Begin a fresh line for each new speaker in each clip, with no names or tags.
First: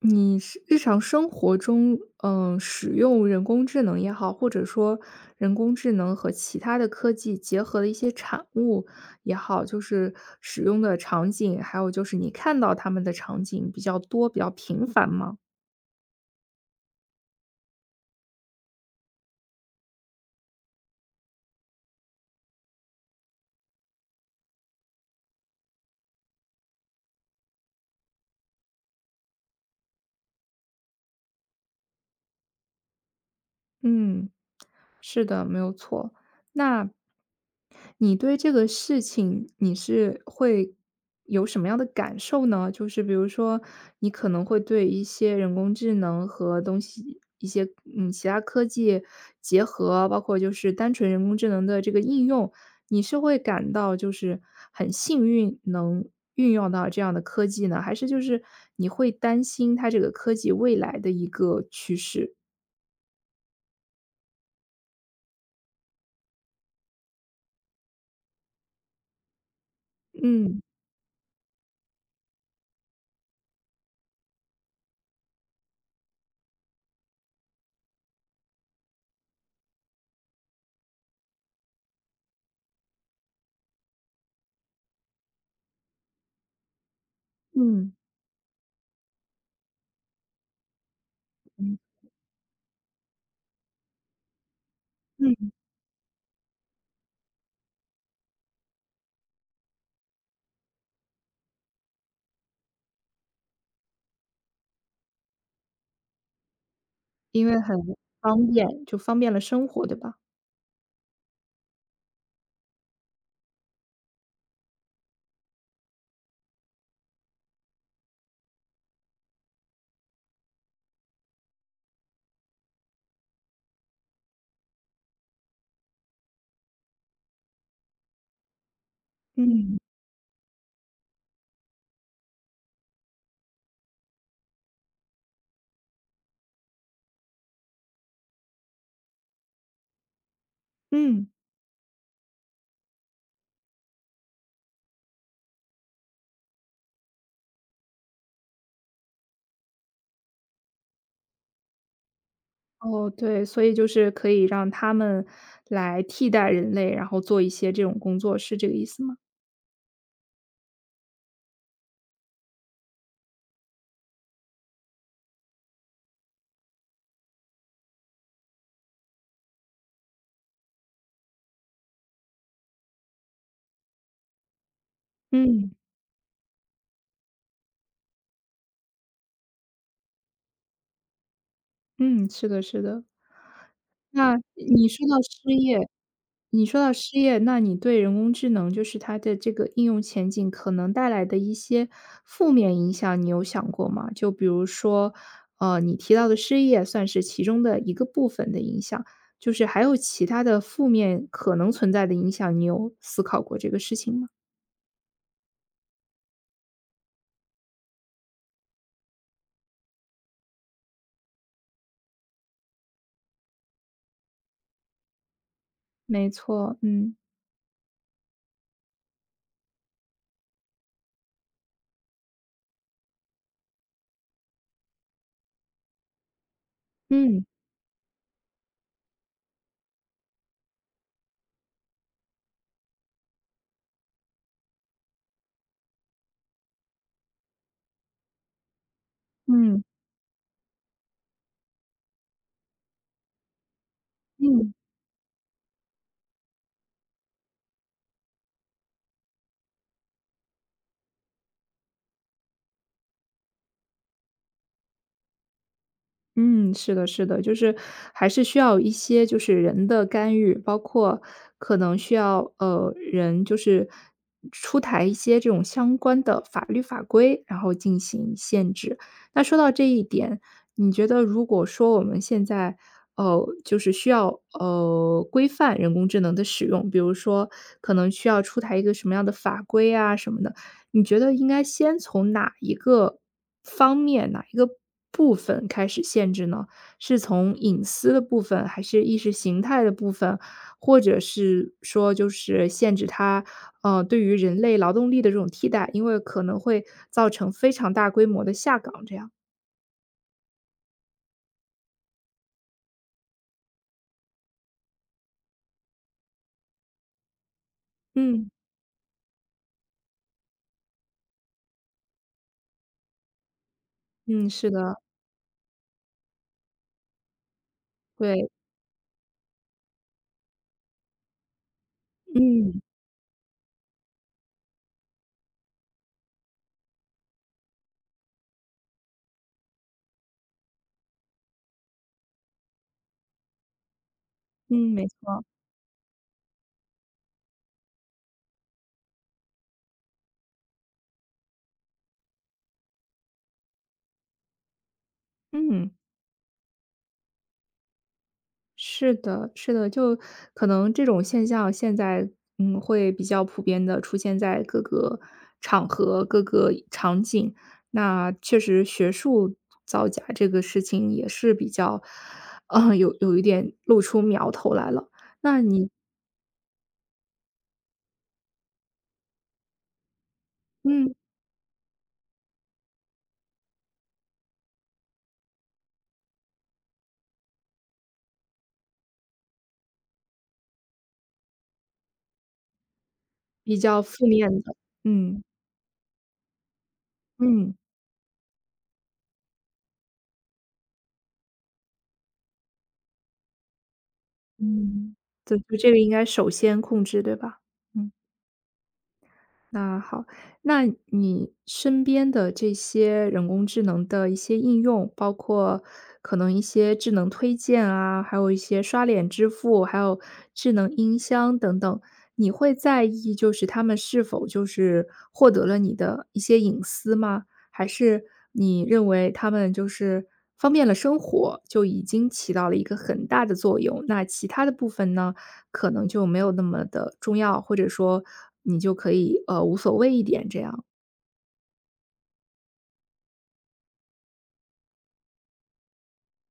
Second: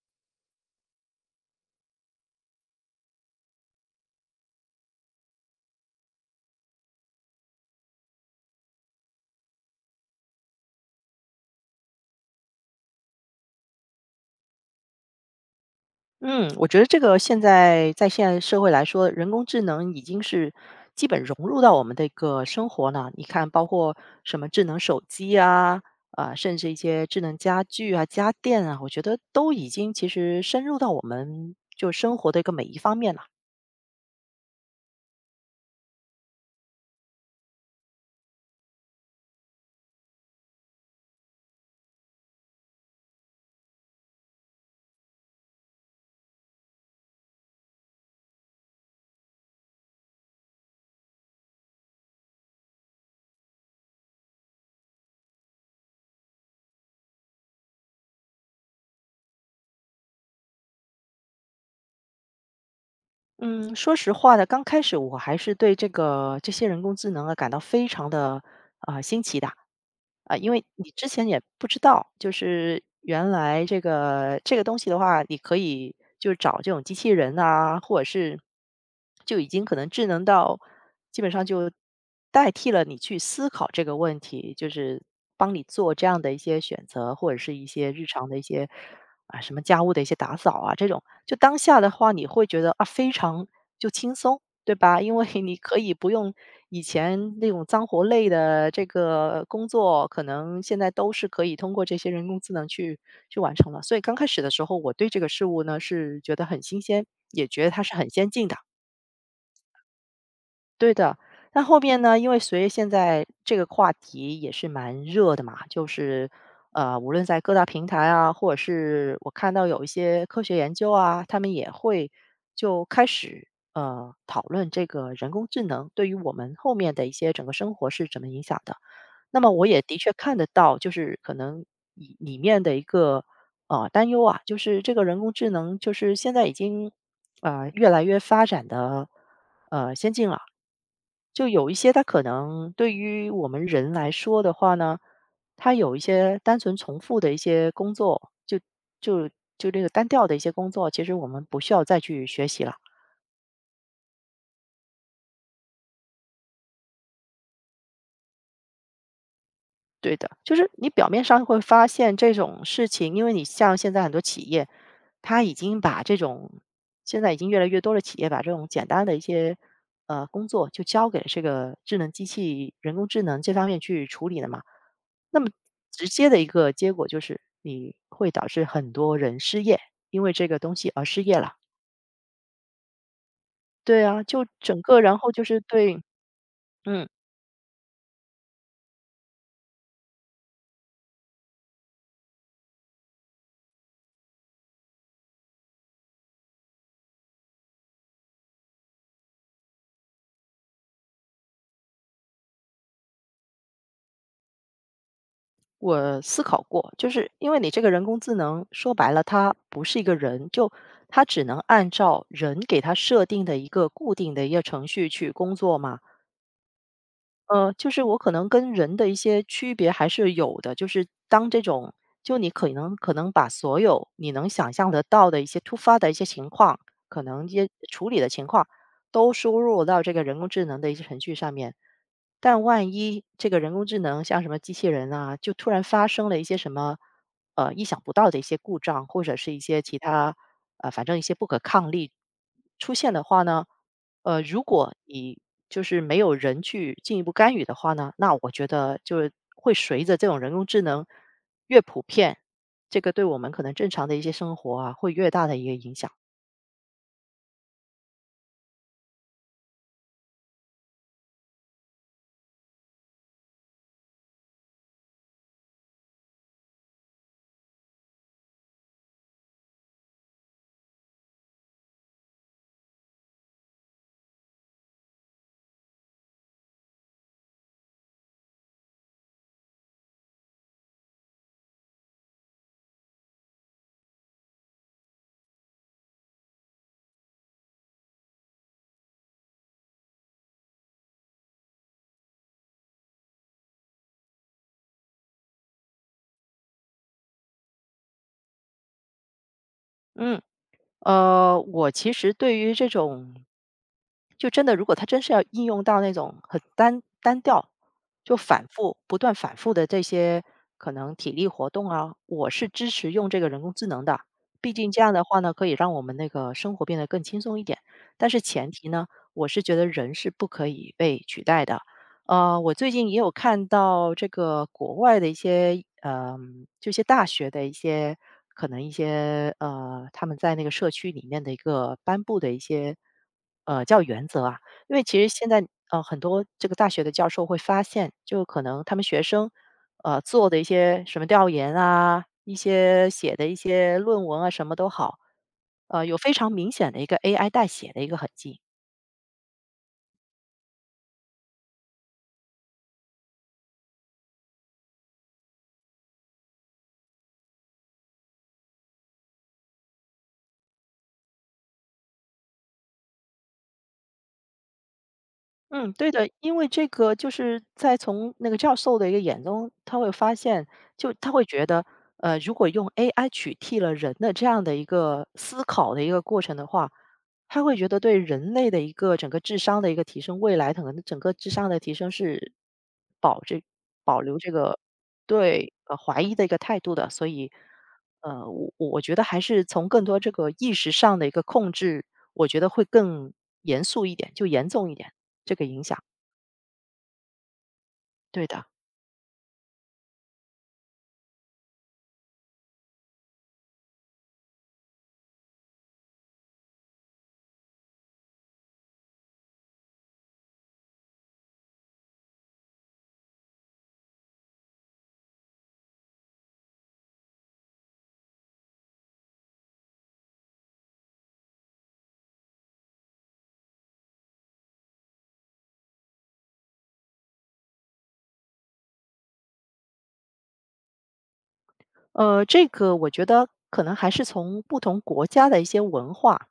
你是日常生活中，使用人工智能也好，或者说人工智能和其他的科技结合的一些产物也好，就是使用的场景，还有就是你看到他们的场景比较多、比较频繁吗？
嗯，我觉得这个现在社会来说，人工智能已经是基本融入到我们的一个生活了。你看，包括什么智能手机啊，甚至一些智能家具啊、家电啊，我觉得都已经其实深入到我们就生活的一个每一方面了。
嗯，是的，没有错。那你对这个事情，你是会有什么样的感受呢？就是比如说，你可能会对一些人工智能和东西，一些其他科技结合，包括就是单纯人工智能的这个应用，你是会感到就是很幸运能运用到这样的科技呢，还是就是你会担心它这个科技未来的一个趋势？
嗯，说实话呢，刚开始我还是对这些人工智能啊感到非常的新奇的因
嗯
为你之前也不知道，就是原来这个东西的话，你可以就找这种机器人啊，或者是就已经可能智能到基本上就代替了你去思考这个问题，就是帮你做这样的一些选择，或者是一些
嗯。
日常的一些什么家务的一些打扫啊这种。就当
嗯，
下的话，你会觉得非常就轻松，对吧？因为
嗯，
你可以不用以前那种脏活累的这个工作，可能现在都是可以通过这些人工智能去完成了。所以刚开始的时候，我对这个事物呢是觉得很新鲜，也
因为
觉得
很
它是很先进
方
的。
便，就方便了生活，对吧？
对的，那后面呢，因为随着现在这个话题也是蛮热的嘛，就是无论在各大平台啊，或者是我看到有一些科学研究啊，他们也会就开始讨论这个人工智能对于我们后面的一些整个生活是怎么影响的。那么我
嗯，
也的确看得到，就是可能里面的一个担忧啊，就是这个人工智能就是现在已经越来越发展的先进了。
嗯。
就有一些它可能对于我们人来说的话呢，它有一些单纯重复的一些工作，就就这个单调的一些工作，其实我们不需要再去学习了。
哦，对，所以就是可以让他们来替代人类，然后做一些这种工作，是这个意思吗？
对的，就是你表面上会发现这种事情，因为你像现在很多企业，它已经把这种现在已经越来越多的企业把这种简单的一些工作就交给这个智能机器、人工智能这方面去处理了嘛。那么
嗯。
直接的一个结果就是，你会导致很多人失业，因为这个东西而失业了。
嗯，是的是的。
对啊，
那
就整
你
个
说到
然后就
失
是
业
对。
你说到
嗯，
失业，那你对人工智能就是它的这个应用前景可能带来的一些负面影响，你有想过吗？就比如说，你提到的失业算是其中的一个部分的影响，就是还有其他的负面可能存在的影响，你有思考过这个事情吗？
我思考过，就是因为你这个人工智能说白了，它不是一个人，就它只能按照人给它设定的一个固定的一个程序去工作嘛。
没错，嗯，
就是我可能跟人的一些区别还是有的，就是当这种，就你可能把所有你能想象得到的一些突发的一些情况，可
嗯，
能一些处理的情况，都输入到这个人工智能的一些程序上面。但万一这个人工智能像什么机器人啊，就突然发生了一些什么，意想不到的一些故障，或者是一些
嗯，
其他，反正一些不可抗力出现的话呢，如
嗯。
果你就是没有人去进一步干预的话呢，那我觉得就是会随着这种人工智能越普遍，这个对我们可能正常的一些生活啊，会越大的一个影响。
嗯，是的，是的，就是还是需要一些就是人的干预，包括可能需要人就是出台一些这种相关的法律法规，然后进行限制。那说到这一点，你觉得如果说我们现在就是需要规范人工智能的使用，比如说可能需要出台一个什么样的法规啊什么的。你觉得应该先从哪一个方面、哪一个部分开始限制呢？是从隐私的部分，还是意识形态的部分，或者是说就是限制它，对于人类劳动力的这种替代，因为可能会造成非常大规模的下岗这样。
嗯。我其实对于这种，就真的如果它真是要应用到那种很单调，就
嗯，
反复不断反复的这些可能体力活动啊，我是支持用这个人工智能的。
嗯，是
毕竟
的，
这样的话呢，可以让我们那个生活变得更轻松一点。但是
对，
前提呢，我是觉得人是不可以被取代的。我
嗯，
最近也有看到这个国外的一些，这些大学的一些可能一些他们在那个社区里面的一个颁布的一些叫原则啊，
嗯，
因为
没
其实
错，
现在很多这个大学的教授会发现，就可能他们学生做的一些什么调研啊，一些写的一些论文啊，什么都好，
嗯。
有非常明显的一个 AI 代写的一个痕迹。
是的，是的，就可能这种现象现在，会比较普遍的出现在各个场合、各个场景。那确实学术造假这个事情也是比较，有一点露出苗头来了。那你
嗯，对的，因为这个就是在从那个教授的一个眼中，他会发现，就
嗯，
他会觉得，如果用 AI 取替了人的这样的一个思考的一个过程的话，他会觉得对人类的一个整个智商的一个提升，未来可能整个智商的提升是保这
比较
保
负
留这
面的。
个
嗯，
对怀疑的一个态度的，所以
嗯，
我觉得还是从更多这个意识上的一个控制，我觉得会更严肃一点，就严重一点。
嗯，
这
对，
个
就
影
这
响，
个应该首先控制，对吧？嗯。
对的。
那好，那你身边的这些人工智能的一些应用，包括可能一些智能推荐啊，还有一些刷脸支付，还有智能音箱等等，你会在意就是他们是否就是获得了你的一些隐私吗？还是你认为他们就是方便了生活，就已经起到了一个很大的作用，那其他的部分呢，可能就没有那么的重要，或者说你就可以，无所谓一点这样。
这个我觉得可能还是从不同国家的一些文化，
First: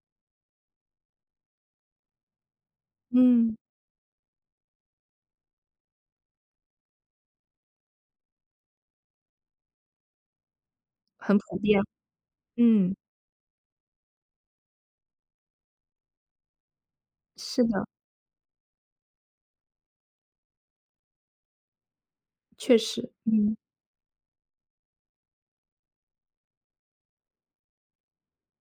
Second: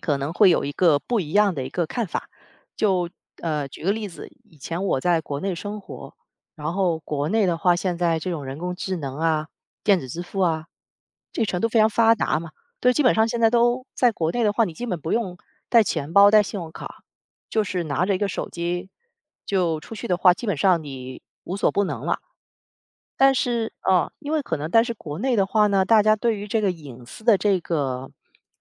可能会有一个不一样的一个看法。就
嗯，
举个例子，以前我在国内生活，然后国内的话，现在这种人工智能啊、电子支付啊，
很
这个
普
程度非
遍，
常发达嘛，对，
嗯，
基本上现在都在国内的话，你基本不用带钱包、带信用卡，
是
就是
的，
拿着一个手机就出去的话，基本上你无所不能了。
确实，
但
嗯，
是呃，因为可能但是国内的话呢，大家对于这个隐私的这个，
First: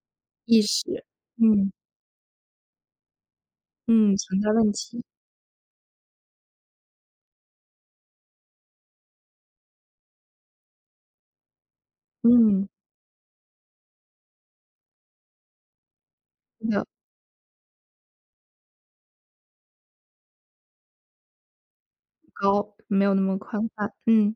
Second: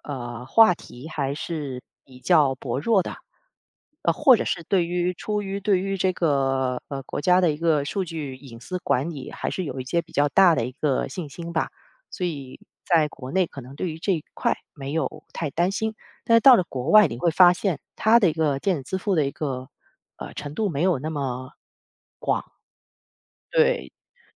意
话
识，
题还
嗯，
是比较薄弱的。
嗯，
或
存
者
在
是
问
对
题，
于出于对于这个，国家的一个数据隐私管理，还是有一些比较大的一个信心吧。所以
嗯，
在国内可能对于这一块没有太担心，但是到了
是的，
国外你会发现，它的一个电子支付的一个，程度没有那么，
高，没有那么宽
对，
泛，嗯，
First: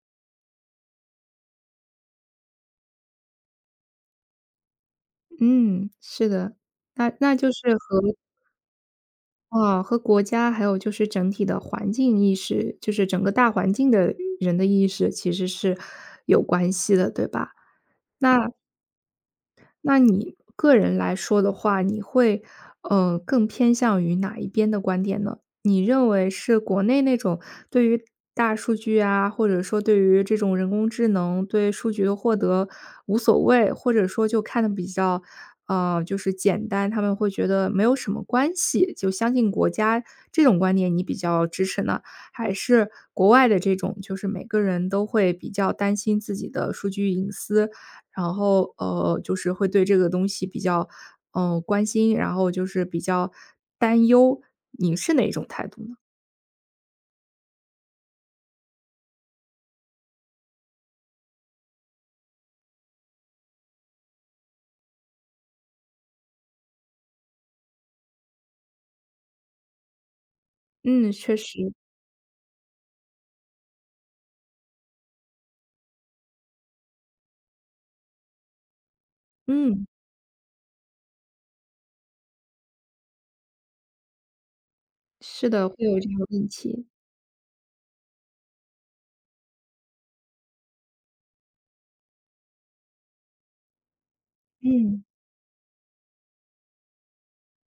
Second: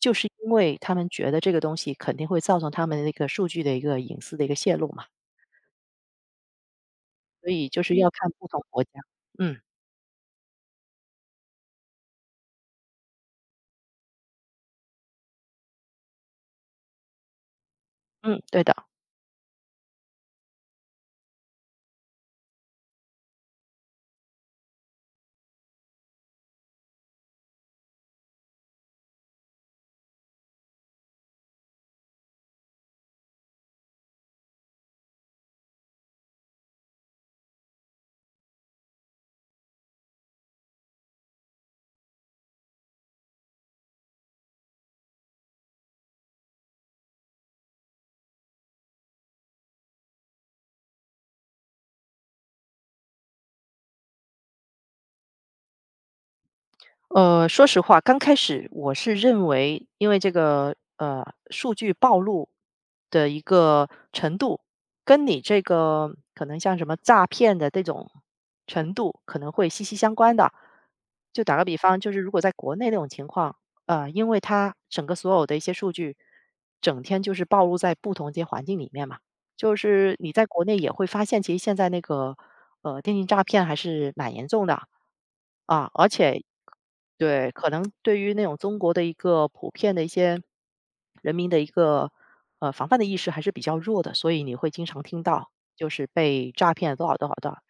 就是因为他们觉得这个东西肯定会造成他们那个数据的一个隐私的一个泄露嘛，
嗯，是的，那
所
就
以
是
就是
和
要看不同国家。嗯，
哦，和国家还有就是整体的环境意识，就是整个大环境的人的意识其实是有关系的，对吧？
嗯，
那
对的。
那你个人来说的话，你会，更偏向于哪一边的观点呢？你认为是国内那种对于大数据啊，或者说对于这种人工智能对数据的获得无所谓，或者说就看的比较，就是简单，他们会觉得没有什么关系，就相信国家这种观点你比较支持呢？还是国外的这种，就是每个人都会比较担心自己的数据隐私，然后就是会对这个东西比较关心，然后就是比较担忧，你是哪种态度呢？
说实话，刚开始我是认为，因为这个数据暴露的一个程度，跟你这个可能像什么诈骗的这种程度可能会息息相关的。
嗯，确
就打个
实，
比方，就是如果在国内那种情况，因为它整个所有的一些数据，整天就是暴露在不同一些环境里面嘛，就
嗯，
是你在国内也会发现，其实现在那个电信诈骗还是蛮严重的。
是的，会
啊，
有
而
这个
且
问题，
对，可能对于那种中国的一个普遍的一些人民的一个，防范的意识还是比较弱的，所以你会经常
嗯，
听到就是被诈骗多少多少多少。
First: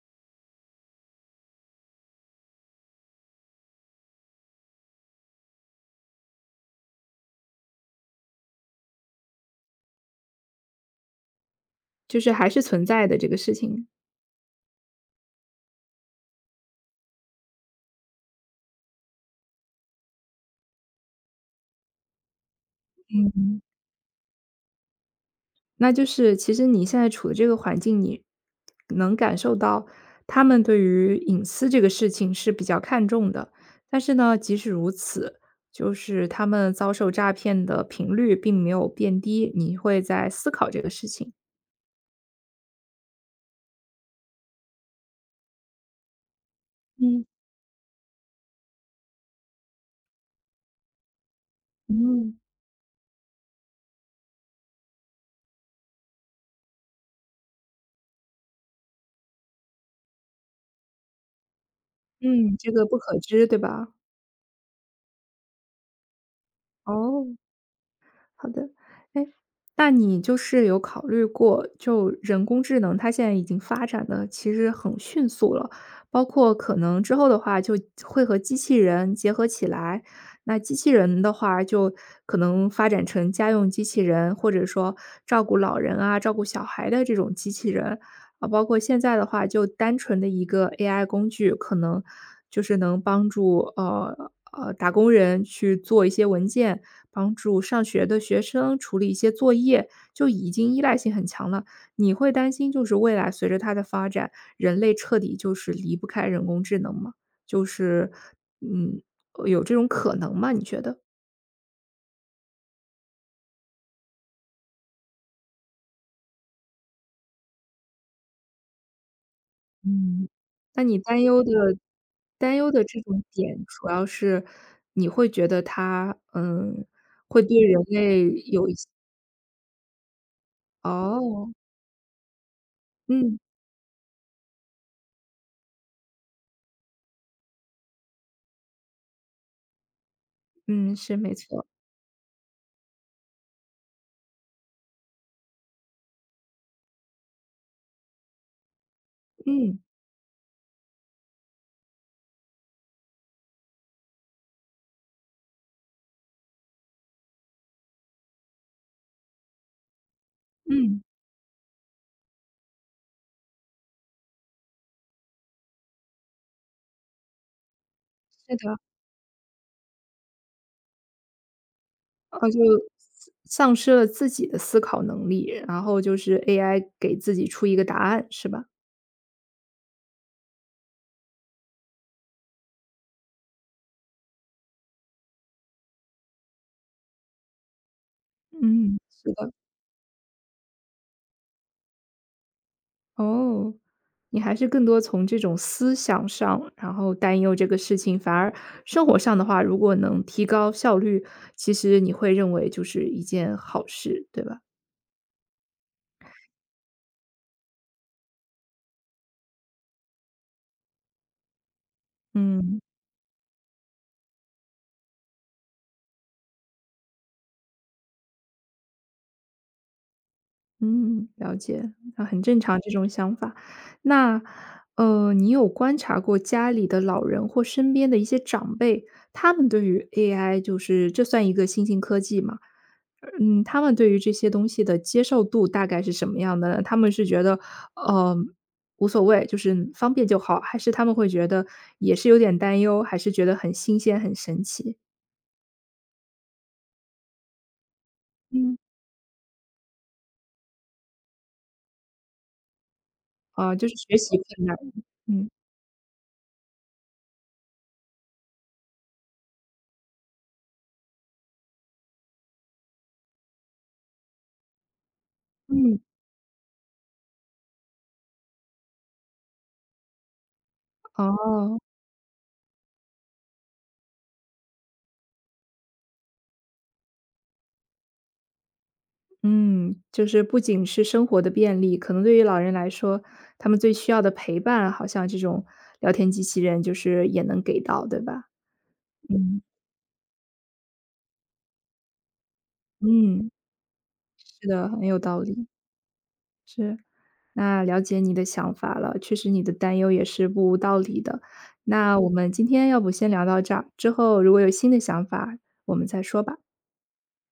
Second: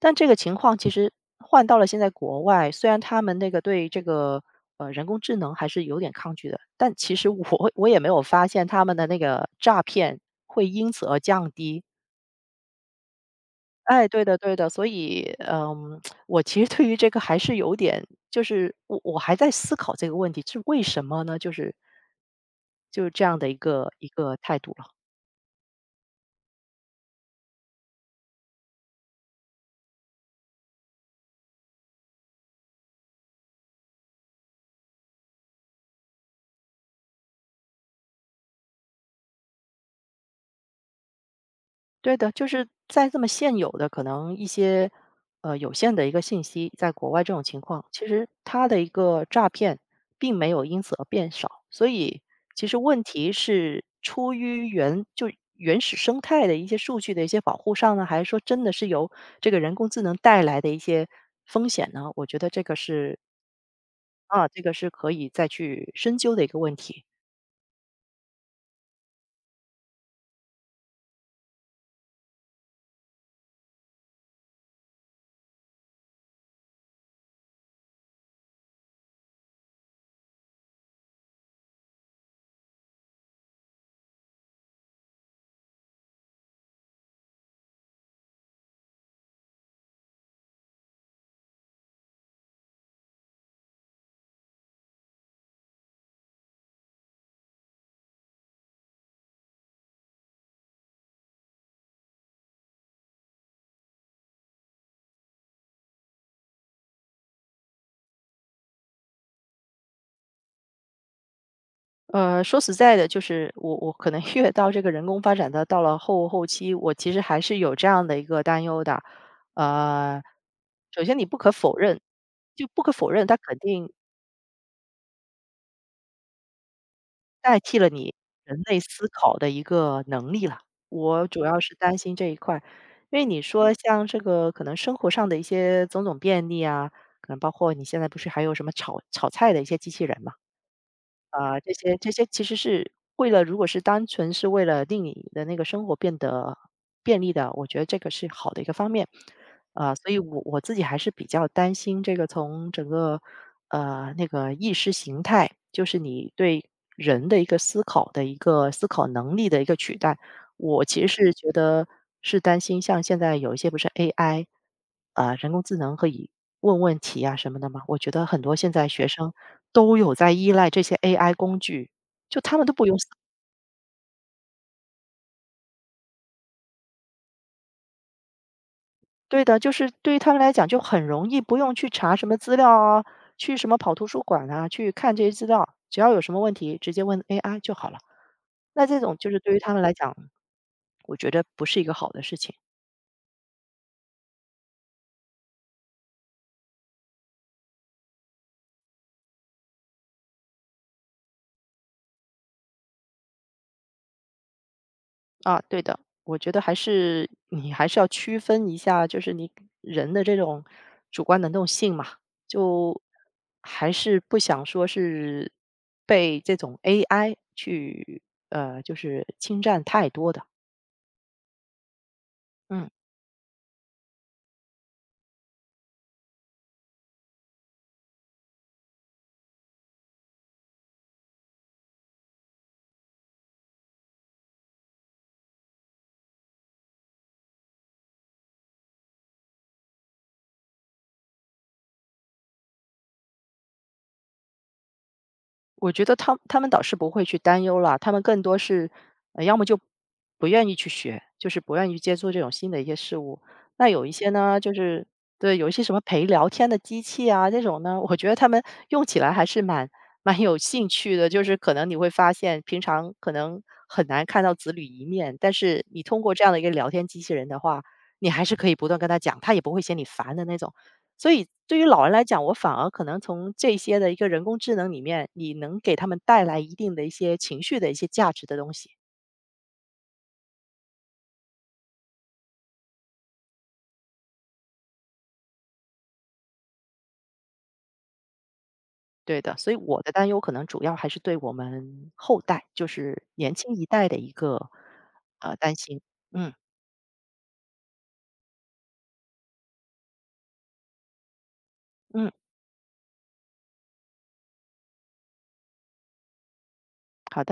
但这个情况其实换到了现在国外，虽然他们那个对这个，人工智能还是有点抗拒的，但其实我也没有发现他们的那个诈骗会因此而降低。
就是还是存在的这个事情。
哎，对的对的，所以，我其实对于这个还是有点，就是我还在思考这个问题，是为什么呢？就是这样的一个态度了。
那就是其实你现在处的这个环境，你能感受到他们对于隐私这个事情是比较看重的。但是呢，即使如此，就是他们遭受诈骗的频率并没有变低，你会在思考这个事情。
对的，就是在这么现有的可能一些有限的一个信息，在国外
嗯
这种情况，其实它的一个诈骗并没有因此而变少，所以
嗯。
其实问题是出于原始生态的一些数据的一些保护上呢，还是说真的是由这个人工智能带来的一些风险呢？我觉得
嗯，
这
这
个
个不
是
可知，对吧？
这个是可以再去深究的一个问题。
哦。好的，哎，那你就是有考虑过，就人工智能它现在已经发展的其实很迅速了，包括可能之后的话就会和机器人结合起来，那机器人的话就可能发展成家用机器人，或者说照顾老人啊、照顾小孩的这种机器人。啊，包括现在的话，就单纯的一个 AI 工具，可能就是能帮助打工人去做一些文件，帮助上学的学生处理一些作业，就已经依赖性很强了。你会担心就是未来随着它的发展，人类彻底就是离不开人工智能吗？就是嗯，有这种可能吗？你觉得？
说实在的，就是我可能 越到这个人工发展的到了后期，我其实还是有这样的一个担忧的。呃，
嗯，那你
首先
担
你不
忧
可
的
否认，
这种
它肯
点，主
定
要是你会觉得它，会
代
对
替
人
了你
类
人
有一
类
些
思考的一个能力了。我主
哦。
要是担心这一块，因为
嗯，
你说像这个可能生活上的一些种种便利啊，可能包括你现在不是还有什么炒菜的一些机器人嘛？
嗯，是没
啊，
错，
这些其实是为了如果是单纯是为了令你的那个生活变得便利的，我觉得这个是好的一个方面。
嗯，
啊，所以我自己还是比较担心这个从整个那个意识形态，就是你对人的一个思考能力的一个取代。我其
嗯，
实是觉得是担心，像现在有一些不是 AI,人工智能可以问问题啊什么的嘛，我觉得很多
是
现
的，
在学生都有在依赖这些 AI 工具，就他
就
们都不用思。
丧失了自己的思考能力，然后就是 AI 给自己出一个答案，是吧？
对的，就是对于他们来讲就很容易，不用去查什么资料啊，去什么跑图书馆啊，去看这些资料，只要有什么问题直接问 AI 就好了。那
嗯，
这种就
是
是
的。
对于他们来讲，我觉得不是一个好的事情。
哦，你还是更多从这种思想上，然后担忧这个事情，反而生活上的话，如果能提高效率，其实你会认为就是一件好事，对吧？
啊，对的，我觉得还是你还是要区分一下，就是你人的这种主观能动性嘛，
嗯
就还是不想说是被这种 AI 去就是侵占太多的。
嗯，了解，啊，很正常
嗯。
这种想法。那你有观察过家里的老人或身边的一些长辈，他们对于 AI，就是这算一个新兴科技吗？嗯，他们对于这些东西的接受度大概是什么样的呢？他们是觉得，呃，无所谓，就是方便就好，还是他们会觉得也是有点担忧，还是觉得很新鲜、很神奇？
我觉得他们倒是不会去担忧啦，他们更多
嗯。
是，要么就不愿意去学，就是不愿意接触这种新的一些事物。
啊，
那
就是
有一
学
些
习
呢，
困
就
难，
是
嗯。
对，有一些什么陪聊天的机器啊，这种呢，我觉得他们用起来还是蛮有兴趣的。就是可能你会发现，平常可能很难看到子女一面，但是
嗯。
你通过这样的一个聊天机器人的话，你还是可以不断跟他讲，他也不会嫌你烦的那种。所以对
哦，
于老人来讲，我反而可能从这些的一个人工智能里面，你能给他们带来一定的一些情绪的一些价值的东西。
嗯，就是不仅是生活的便利，可能对于老人来说，他们最需要的陪伴，好像这种聊天机器人就是也能给到，对吧？
对的，
嗯，
所以我的担忧可能主要还是对我们后代，就是
嗯，
年轻一代的一
是
个
的，很有道理，
担心。嗯
是。那了解你的想法了，确实你的担忧也是不无道理的。那我
嗯，
们今天要不先聊到这儿，之后如果有新的想法，我们再说吧。
好的。